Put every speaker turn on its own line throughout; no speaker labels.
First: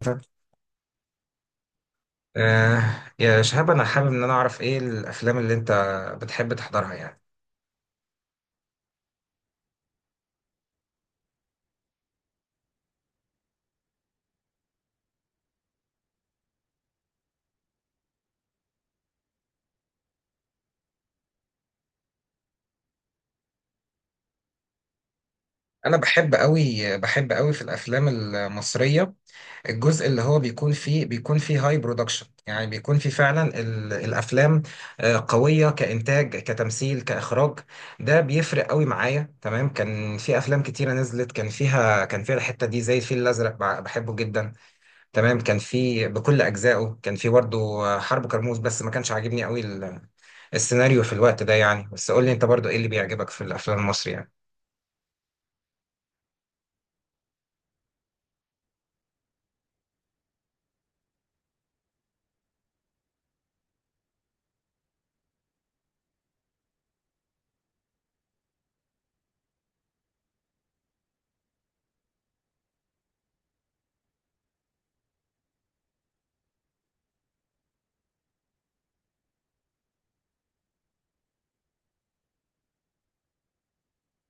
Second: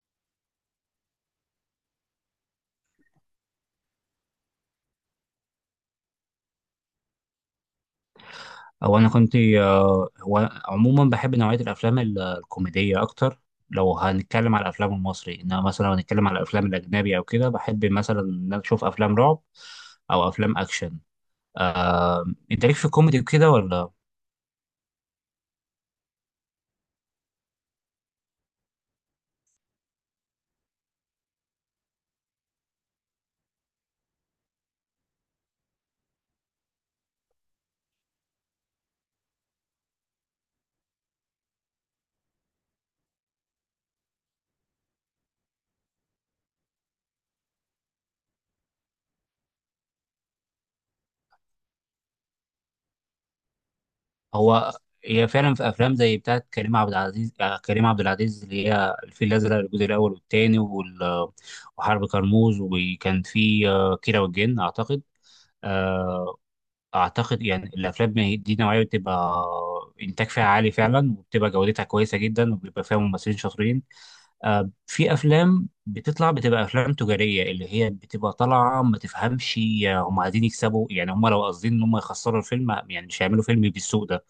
طب آه يا شهاب انا حابب ان انا اعرف ايه الافلام اللي انت بتحب تحضرها يعني.
او انا كنت هو عموما بحب نوعيه الافلام الكوميديه اكتر لو هنتكلم على الافلام المصري، انما مثلا لو هنتكلم على الافلام الاجنبي او كده بحب مثلا ان انا اشوف افلام رعب او افلام اكشن. آه، انت ليك في الكوميدي وكده ولا؟
انا بحب قوي، بحب قوي في الافلام المصريه. الجزء اللي هو بيكون فيه هاي برودكشن، يعني بيكون فيه فعلا الافلام قويه كانتاج كتمثيل كاخراج. ده بيفرق قوي معايا. تمام، كان في افلام كتيره نزلت كان فيها الحته دي، زي الفيل الازرق، بحبه جدا. تمام، كان في بكل اجزائه، كان في برضه حرب كرموز، بس ما كانش عاجبني قوي السيناريو في الوقت ده يعني. بس قول لي انت برضه ايه اللي بيعجبك في الافلام المصري يعني.
هو هي فعلا في افلام زي بتاعت كريم عبد العزيز، كريم عبد العزيز اللي هي الفيل الازرق الجزء الاول والثاني وحرب كرموز، وكان في كيرة والجن اعتقد. آه، اعتقد يعني الافلام دي نوعيه بتبقى انتاج فيها عالي فعلا، وبتبقى جودتها كويسه جدا وبيبقى فيها ممثلين شاطرين. في افلام بتطلع بتبقى افلام تجاريه اللي هي بتبقى طالعه ما تفهمش هم عايزين يكسبوا يعني، هم لو قاصدين ان هم يخسروا الفيلم يعني مش هيعملوا فيلم بالسوء ده.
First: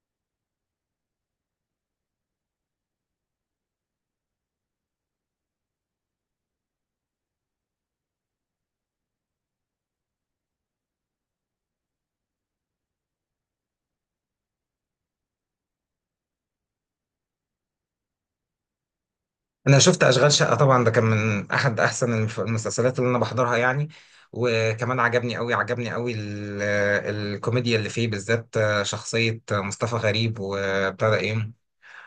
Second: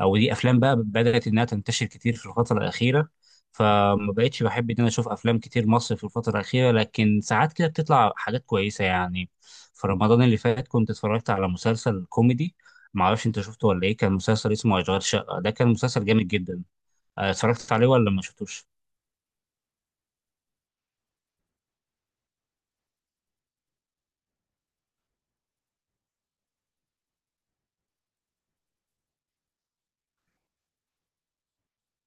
او دي افلام بقى بدات انها تنتشر كتير في الفتره الاخيره، فما بقتش بحب ان انا اشوف افلام كتير مصري في الفتره الاخيره، لكن ساعات كده بتطلع حاجات كويسه يعني. في رمضان اللي فات كنت اتفرجت على مسلسل كوميدي، ما اعرفش انت شفته ولا ايه، كان مسلسل اسمه اشغال شقه، ده كان مسلسل جامد جدا. اتفرجت عليه ولا ما شفتوش؟
انا شفت اشغال شقة طبعا، ده كان من احد احسن المسلسلات اللي انا بحضرها يعني. وكمان عجبني قوي، عجبني قوي الكوميديا اللي فيه بالذات، شخصية مصطفى غريب وابتدى ايه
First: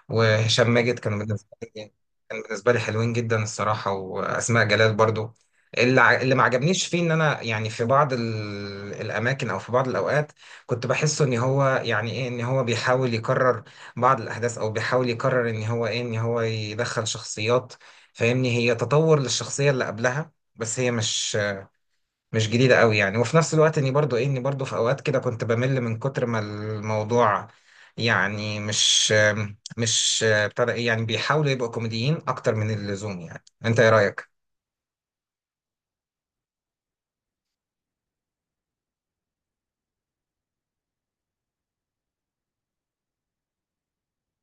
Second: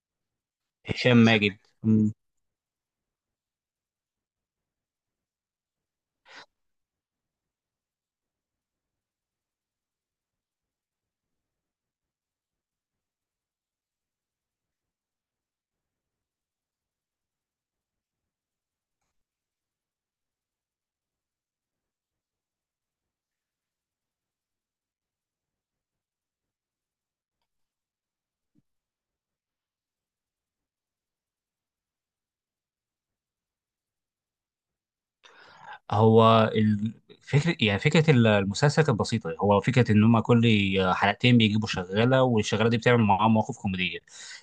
وهشام ماجد
هشام ماجد.
لي كان بالنسبة لي حلوين جدا الصراحة، وأسماء جلال برضو. اللي ما عجبنيش فيه ان انا يعني في بعض الاماكن او في بعض الاوقات، كنت بحسه ان هو يعني ايه، ان هو بيحاول يكرر بعض الاحداث، او بيحاول يكرر ان هو ايه، ان هو يدخل شخصيات فاهمني هي تطور للشخصية اللي قبلها، بس هي مش جديدة قوي يعني. وفي نفس الوقت اني برضو ايه، اني برضو في اوقات كده كنت بمل من كتر ما الموضوع يعني، مش بتاع ده ايه، يعني بيحاولوا يبقوا كوميديين اكتر من اللزوم يعني. انت ايه رأيك؟
هو الفكرة يعني فكرة المسلسل كانت بسيطة، هو فكرة إن هما كل حلقتين بيجيبوا شغالة والشغالة دي بتعمل معاهم مواقف كوميدية.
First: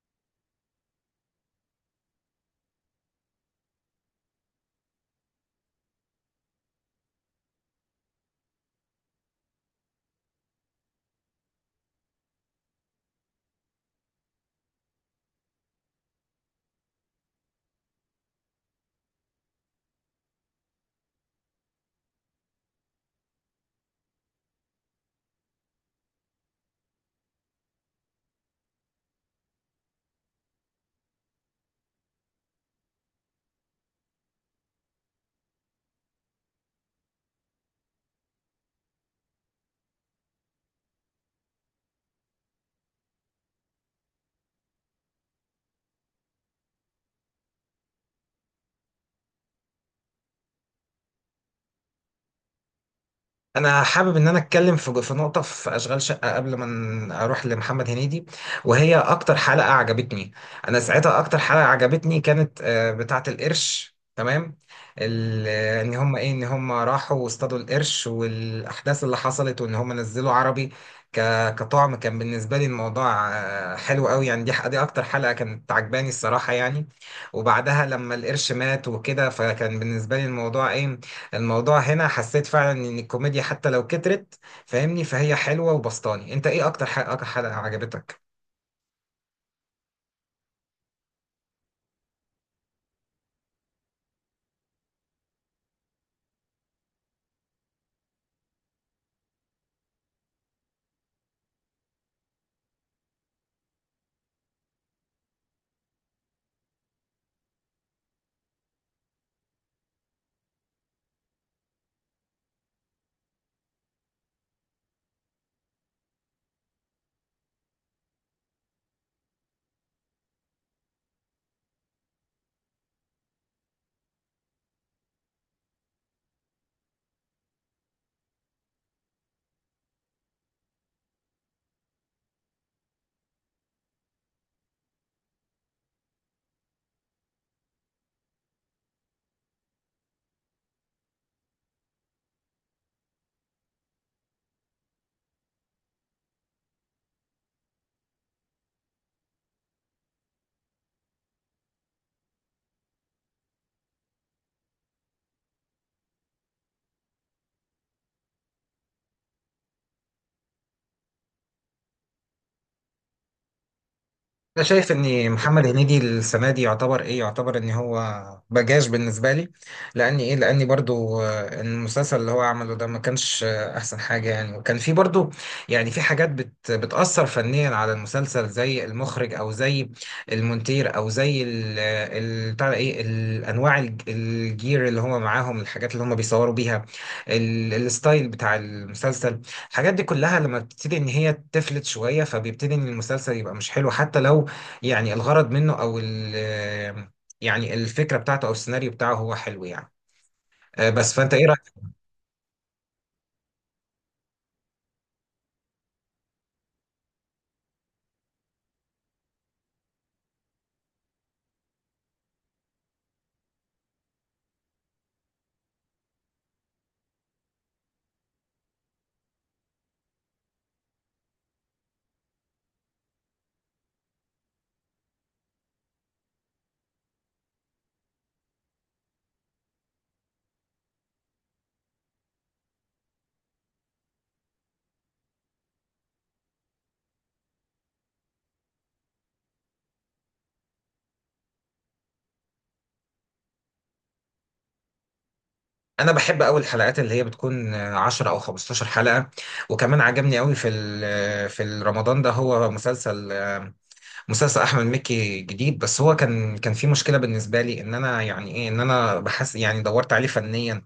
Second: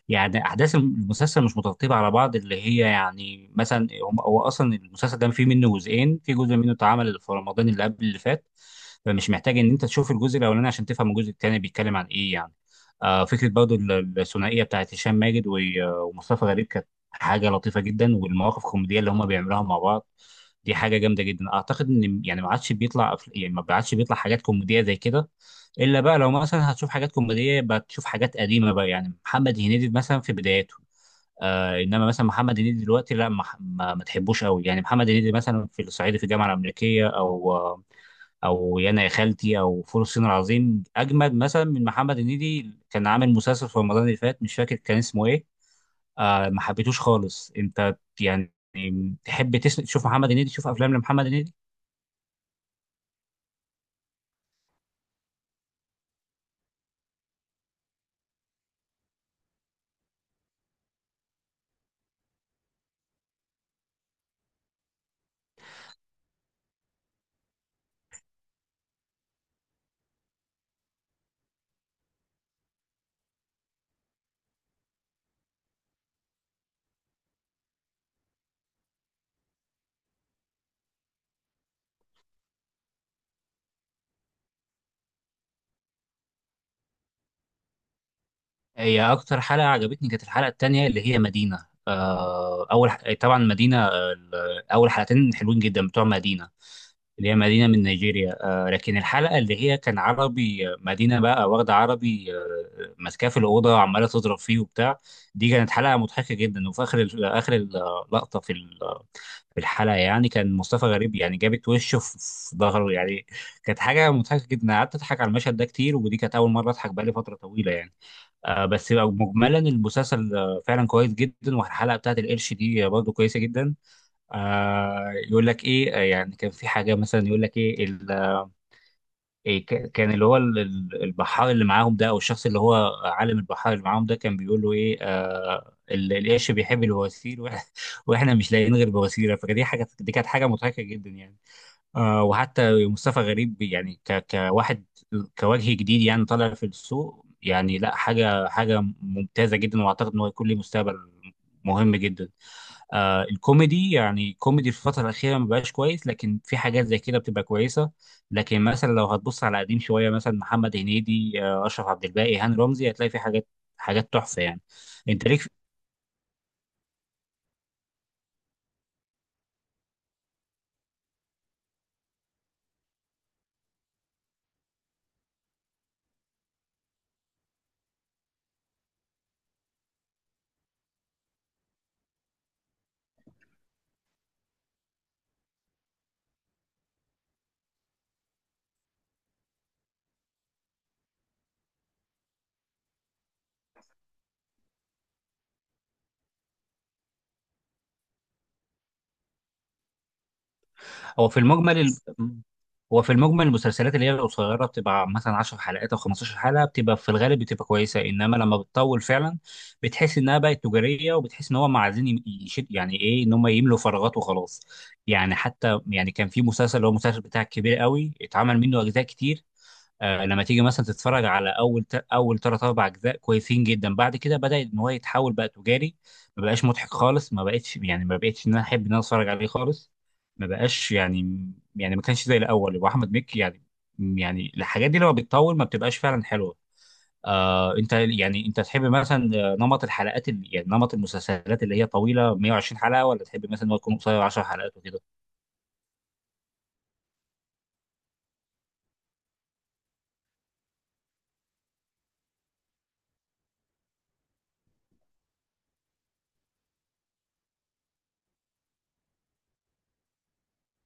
يعني أحداث المسلسل مش مترتبة على بعض اللي هي يعني مثلا هو أصلا المسلسل ده فيه منه جزئين، في جزء منه اتعمل في رمضان اللي قبل اللي فات، فمش محتاج إن أنت تشوف الجزء الأولاني عشان تفهم الجزء التاني بيتكلم عن إيه يعني. آه فكرة برضو الثنائية بتاعت هشام ماجد ومصطفى غريب كانت حاجة لطيفة جدا، والمواقف الكوميدية اللي هما بيعملوها مع بعض دي حاجه جامده جدا. اعتقد ان يعني ما عادش بيطلع يعني ما عادش بيطلع حاجات كوميديه زي كده، الا بقى لو مثلا هتشوف حاجات كوميديه بقى تشوف حاجات قديمه بقى، يعني محمد هنيدي مثلا في بداياته. آه انما مثلا محمد هنيدي دلوقتي لا، ما تحبوش قوي يعني. محمد هنيدي مثلا في الصعيدي في الجامعه الامريكيه، او او يانا يا خالتي، او فول الصين العظيم اجمد مثلا من محمد هنيدي كان عامل مسلسل في رمضان اللي فات مش فاكر كان اسمه ايه. آه ما حبيتوش خالص. انت يعني تحب تسمع تشوف محمد هنيدي، تشوف افلام لمحمد هنيدي؟
انا حابب ان انا اتكلم في نقطه في اشغال شقه قبل ما اروح لمحمد هنيدي. وهي اكتر حلقه عجبتني انا ساعتها، اكتر حلقه عجبتني كانت بتاعه القرش. تمام، ان هم ايه، ان هم راحوا واصطادوا القرش والاحداث اللي حصلت وان هم نزلوا عربي كطعم. كان بالنسبه لي الموضوع حلو قوي يعني، دي دي اكتر حلقه كانت عجباني الصراحه يعني. وبعدها لما القرش مات وكده، فكان بالنسبه لي الموضوع ايه، الموضوع هنا حسيت فعلا ان الكوميديا حتى لو كترت فاهمني، فهي حلوة وبسطاني. انت ايه اكتر حلقة، عجبتك؟
هي اكتر حلقه عجبتني كانت الحلقه التانية اللي هي مدينه، آه اول طبعا مدينه، اول حلقتين حلوين جدا بتوع مدينه، اللي هي مدينه من نيجيريا. آه لكن الحلقه اللي هي كان عربي، مدينه بقى واخده عربي آه ماسكاه في الاوضه وعماله تضرب فيه وبتاع، دي كانت حلقه مضحكه جدا. وفي اخر اخر اللقطه في ال... آه، في الحلقه يعني كان مصطفى غريب يعني جابت وشه في ظهره يعني، كانت حاجه مضحكه جدا قعدت اضحك على المشهد ده كتير، ودي كانت اول مره اضحك بقالي فتره طويله يعني. آه بس بقى مجملا المسلسل فعلا كويس جدا، والحلقه بتاعت القرش دي برضه كويسه جدا. آه يقول لك ايه، يعني كان في حاجه مثلا يقول لك ايه، إيه كان اللي هو البحار اللي معاهم ده، او الشخص اللي هو عالم البحار اللي معاهم ده كان بيقول له ايه آه القرش بيحب البواسير واحنا مش لاقيين غير بواسير، فدي حاجه دي كانت حاجه مضحكه جدا يعني. آه وحتى مصطفى غريب يعني كواحد كوجه جديد يعني طالع في السوق يعني، لا حاجه حاجه ممتازه جدا، واعتقد ان هو يكون له مستقبل مهم جدا. آه الكوميدي يعني كوميدي في الفترة الأخيرة ما بقاش كويس، لكن في حاجات زي كده بتبقى كويسة. لكن مثلا لو هتبص على قديم شوية مثلا محمد هنيدي، آه أشرف عبد الباقي، هاني رمزي، هتلاقي في حاجات حاجات تحفة يعني.
انا شايف
أنت
ان
ليك.
محمد هنيدي السنه دي يعتبر ايه، يعتبر ان هو بجاش بالنسبه لي، لان ايه، لاني برضو المسلسل اللي هو عمله ده ما كانش احسن حاجه يعني، وكان في برضو يعني في حاجات بت بتاثر فنيا على المسلسل، زي المخرج او زي المونتير او زي بتاع ده ايه الانواع الجير اللي هم معاهم، الحاجات اللي هم بيصوروا بيها، الستايل بتاع المسلسل. الحاجات دي كلها لما بتبتدي ان هي تفلت شويه، فبيبتدي ان المسلسل يبقى مش حلو، حتى لو يعني الغرض منه او ال يعني الفكره بتاعته او السيناريو بتاعه هو حلو يعني. بس
هو
فانت
في
ايه رايك؟
المجمل، هو في المجمل المسلسلات اللي هي القصيره بتبقى مثلا 10 حلقات او 15 حلقه بتبقى في الغالب بتبقى كويسه، انما لما بتطول فعلا بتحس انها بقت تجاريه، وبتحس ان هم عايزين يشد يعني ايه ان هم يملوا فراغات وخلاص. يعني حتى يعني كان في مسلسل اللي هو المسلسل بتاع الكبير قوي اتعمل منه اجزاء كتير، لما تيجي مثلا تتفرج على اول ثلاث اربع اجزاء كويسين جدا، بعد كده بدا ان هو يتحول بقى تجاري، ما بقاش مضحك خالص، ما بقتش يعني ما بقتش ان انا احب ان انا اتفرج عليه خالص، ما بقاش يعني، يعني ما كانش زي الاول. واحمد مكي يعني، يعني الحاجات دي لما بتطول ما بتبقاش فعلا حلوه. آه انت يعني انت تحب مثلا نمط الحلقات اللي يعني نمط المسلسلات اللي هي طويله 120 حلقه، ولا تحب مثلا إن هو يكون قصير 10 حلقات وكده؟
انا بحب قوي الحلقات اللي هي بتكون 10 او 15 حلقه. وكمان عجبني قوي في رمضان ده هو مسلسل مسلسل احمد مكي جديد، بس هو كان في مشكله بالنسبه لي ان انا يعني ايه، ان انا بحس يعني دورت عليه فنيا.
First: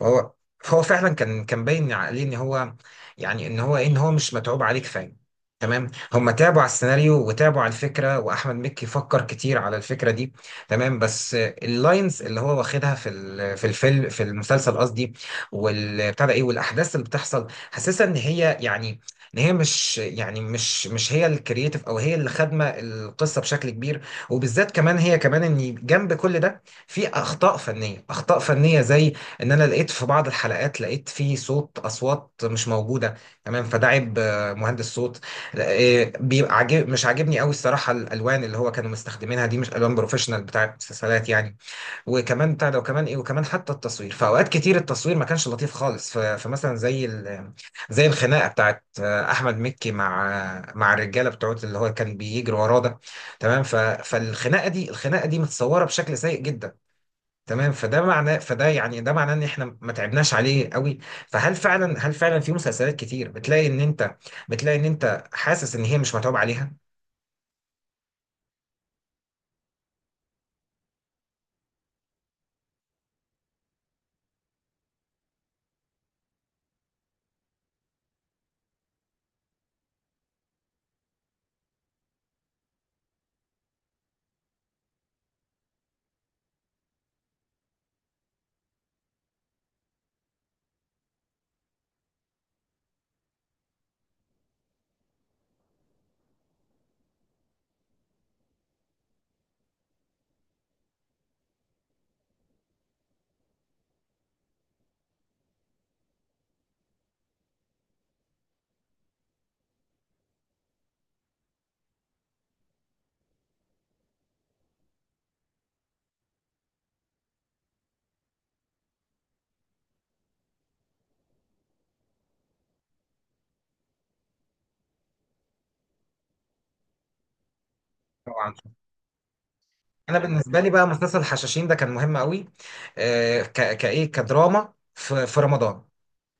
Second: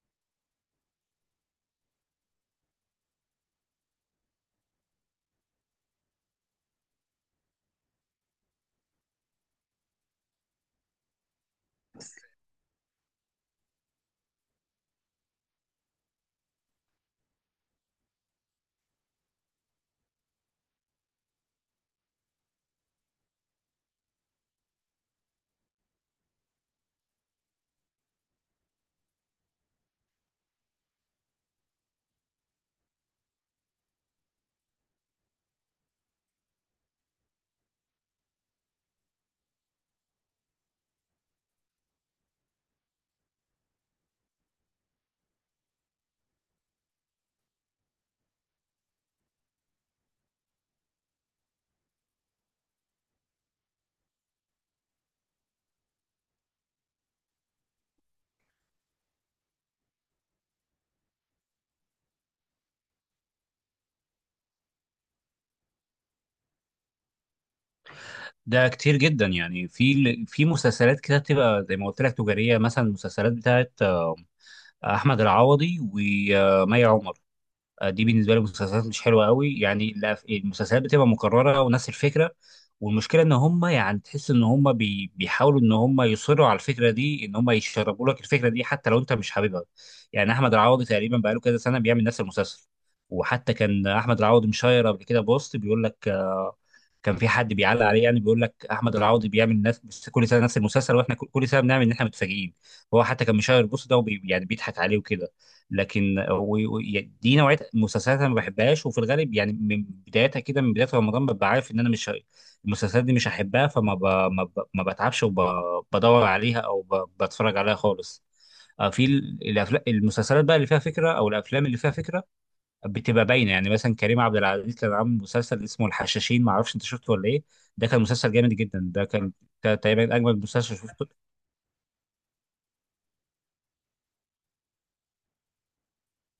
فهو فهو فعلا كان باين عليه ان هو يعني ان هو إيه، ان هو مش متعوب عليه كفايه. تمام، هم تعبوا على السيناريو وتعبوا على الفكره، واحمد مكي فكر كتير على الفكره دي. تمام، بس اللاينز اللي هو واخدها في الفيلم، في المسلسل قصدي، والبتاع ده ايه، والاحداث اللي بتحصل حاسسها ان هي يعني ان هي مش يعني مش هي الكرييتيف، او هي اللي خادمه القصه بشكل كبير. وبالذات كمان هي كمان ان جنب كل ده في اخطاء فنيه، اخطاء فنيه زي ان انا لقيت في بعض الحلقات، لقيت في صوت، اصوات مش موجوده. تمام، فده عيب مهندس صوت. بيبقى عاجب، مش عاجبني قوي الصراحه الالوان اللي هو كانوا مستخدمينها دي، مش الوان بروفيشنال بتاع المسلسلات يعني. وكمان بتاع ده، وكمان ايه، وكمان حتى التصوير فاوقات كتير التصوير ما كانش لطيف خالص. فمثلا زي زي الخناقه بتاعت احمد مكي مع مع الرجاله بتوعت اللي هو كان بيجري وراه ده. تمام، فالخناقه دي، الخناقه دي متصوره بشكل سيء جدا. تمام، فده معناه، فده يعني ده معناه ان احنا ما تعبناش عليه قوي. فهل فعلا، هل فعلا في مسلسلات كتير بتلاقي ان انت، حاسس ان هي مش متعوب عليها؟
ده كتير جدا يعني. في مسلسلات كده بتبقى زي ما قلت لك تجاريه، مثلا المسلسلات بتاعت احمد العوضي ومي عمر، دي بالنسبه لي مسلسلات مش حلوه قوي يعني. المسلسلات بتبقى مكرره ونفس الفكره، والمشكله ان هم يعني تحس ان هم بيحاولوا ان هم يصروا على الفكره دي، ان هم يشربوا لك الفكره دي حتى لو انت مش حاببها. يعني احمد العوضي تقريبا بقاله كذا سنه بيعمل نفس المسلسل، وحتى كان احمد العوضي مشاير قبل كده بوست بيقول لك، كان في حد بيعلق عليه يعني بيقول لك احمد العوضي بيعمل نفس بس كل سنه نفس المسلسل، واحنا كل سنه بنعمل ان احنا متفاجئين. هو حتى كان مشاهير البوس ده يعني بيضحك عليه وكده. لكن دي نوعيه مسلسلات انا ما بحبهاش، وفي الغالب يعني من بدايتها كده من بدايه رمضان ببقى عارف ان انا مش ه- المسلسلات دي مش هحبها، فما ب... ما, ب... ما بتعبش وبدور عليها بتفرج عليها خالص. في الافلام المسلسلات بقى اللي فيها فكره، او الافلام اللي فيها فكره بتبقى باينه يعني. مثلا كريم عبد العزيز كان عامل مسلسل اسمه الحشاشين، ما اعرفش انت شفته ولا ايه، ده كان مسلسل
طبعا.
جامد جدا، ده كان كان تقريبا
انا
اجمد
بالنسبه لي
مسلسل
بقى
شفته.
مسلسل الحشاشين ده كان مهم قوي، آه كايه، كدراما في رمضان،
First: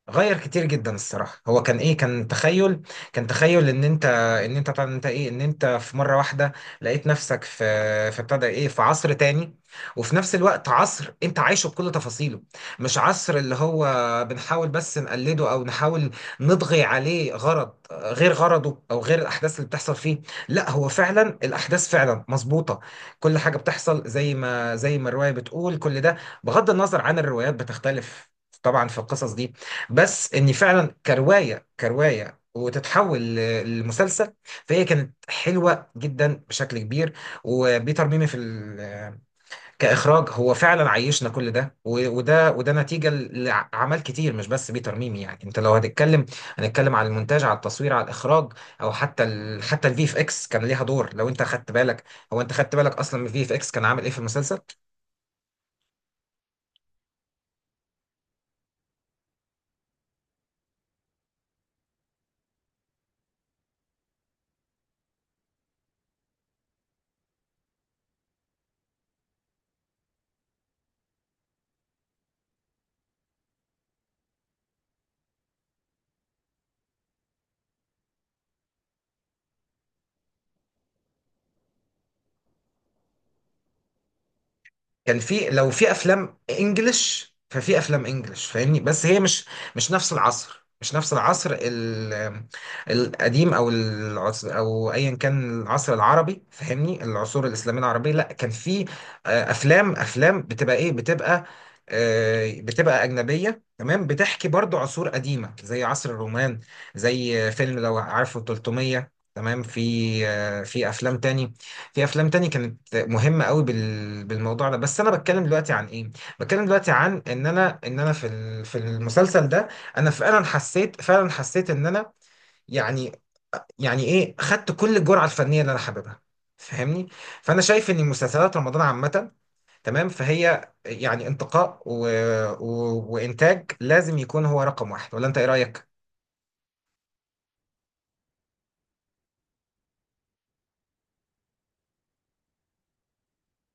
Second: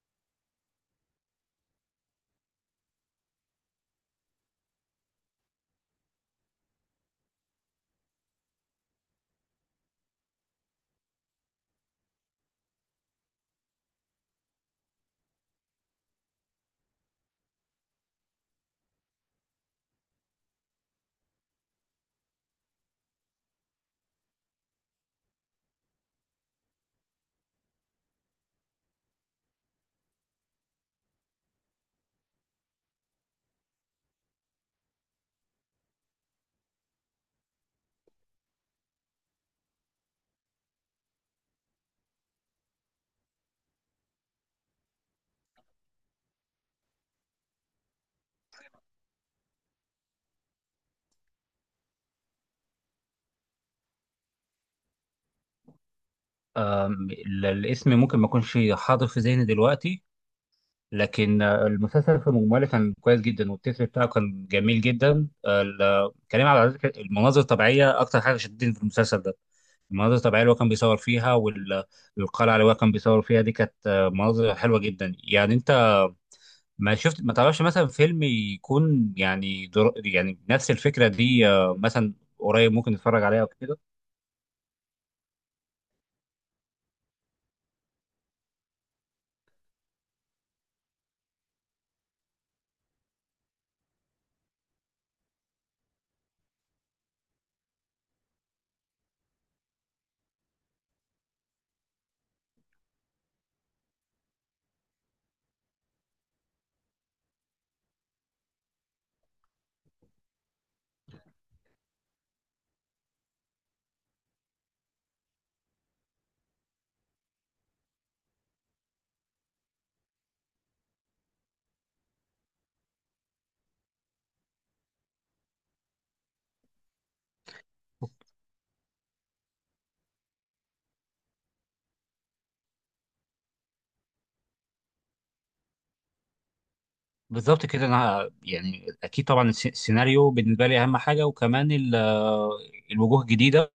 غير كتير جدا الصراحه. هو كان ايه، كان تخيل، ان انت، طبعا انت ايه ان انت في مره واحده لقيت نفسك في، في ابتدى ايه في عصر تاني. وفي نفس الوقت عصر انت عايشه بكل تفاصيله، مش عصر اللي هو بنحاول بس نقلده او نحاول نطغي عليه غرض غير غرضه او غير الاحداث اللي بتحصل فيه. لا، هو فعلا الاحداث فعلا مظبوطه، كل حاجه بتحصل زي ما الروايه بتقول. كل ده بغض النظر عن الروايات بتختلف طبعا في القصص دي، بس اني فعلا كروايه، كروايه وتتحول لمسلسل، فهي كانت حلوه جدا بشكل كبير. وبيتر ميمي كاخراج هو فعلا عيشنا كل ده. وده، وده نتيجه لعمل كتير، مش بس بيتر ميمي يعني. انت لو هتتكلم، هنتكلم على المونتاج، على التصوير، على الاخراج، او حتى حتى الفي اف اكس كان ليها دور لو انت خدت بالك. هو انت خدت بالك اصلا من الفي اف اكس كان عامل ايه في المسلسل؟
أم، الاسم ممكن ما يكونش حاضر في ذهني دلوقتي، لكن المسلسل في مجمله كان كويس جدا، والتتر بتاعه كان جميل جدا، كريم عبد العزيز المناظر الطبيعيه اكتر حاجه شدتني في المسلسل ده، المناظر الطبيعيه اللي هو كان بيصور فيها والقلعه اللي هو كان بيصور فيها دي كانت مناظر حلوه جدا يعني. انت ما شفت ما تعرفش مثلا فيلم يكون يعني يعني نفس الفكرة دي، مثلا قريب ممكن نتفرج عليها او كده؟
كان في لو في افلام انجلش، فاهمني، بس هي مش نفس العصر القديم، او العصر او ايا كان العصر العربي فاهمني، العصور الاسلاميه العربيه. لا كان في افلام بتبقى ايه، بتبقى بتبقى أجنبية، تمام، بتحكي برضو عصور قديمة زي عصر الرومان، زي فيلم لو عارفه 300. تمام، في في أفلام تاني، في افلام تاني كانت مهمه قوي بالموضوع ده. بس انا بتكلم دلوقتي عن ايه، بتكلم دلوقتي عن ان انا، في في المسلسل ده انا فعلا حسيت، ان انا يعني، ايه خدت كل الجرعه الفنيه اللي انا حاببها فاهمني. فانا شايف ان مسلسلات رمضان عامه، تمام، فهي يعني انتقاء و... و... وانتاج لازم يكون هو رقم واحد. ولا انت ايه رايك؟
بالظبط كده. انا يعني اكيد طبعا السيناريو بالنسبة لي اهم حاجة، وكمان الوجوه الجديدة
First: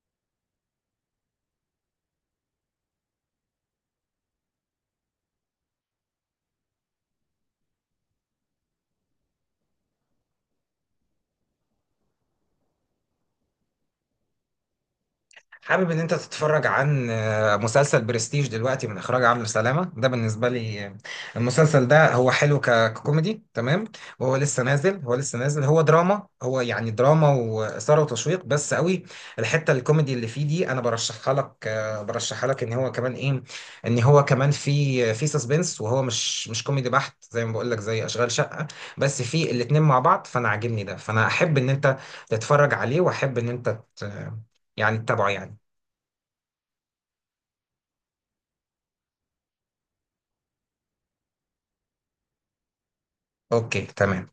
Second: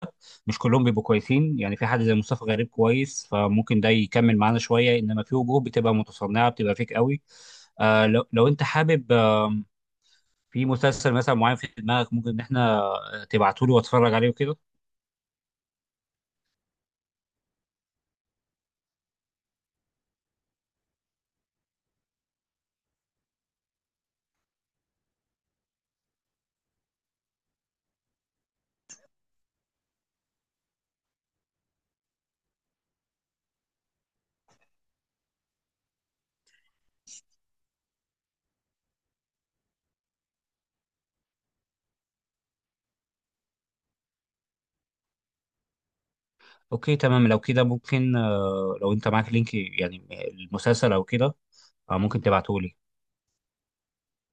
مش كلهم بيبقوا كويسين يعني، في حد زي مصطفى غريب كويس فممكن ده يكمل معانا شوية، انما في وجوه بتبقى متصنعة بتبقى فيك قوي. آه لو انت حابب آه في مسلسل مثلا معين في دماغك، ممكن ان احنا تبعته لي واتفرج عليه وكده.
حابب ان انت تتفرج عن مسلسل برستيج دلوقتي من اخراج عمرو سلامه، ده بالنسبه لي المسلسل ده هو حلو ككوميدي. تمام، وهو لسه نازل، هو دراما، هو يعني دراما واثاره وتشويق بس قوي. الحته الكوميدي اللي فيه دي انا برشحها لك، ان هو كمان ايه، ان هو كمان في سسبنس، وهو مش كوميدي بحت زي ما بقول لك زي اشغال شقه، بس في الاتنين مع بعض فانا عاجبني ده. فانا احب ان انت تتفرج عليه، واحب يعني تتابعه يعني.
اوكي تمام، لو كده ممكن لو انت معاك لينك يعني المسلسل او كده، ممكن تبعته لي.
اوكي تمام.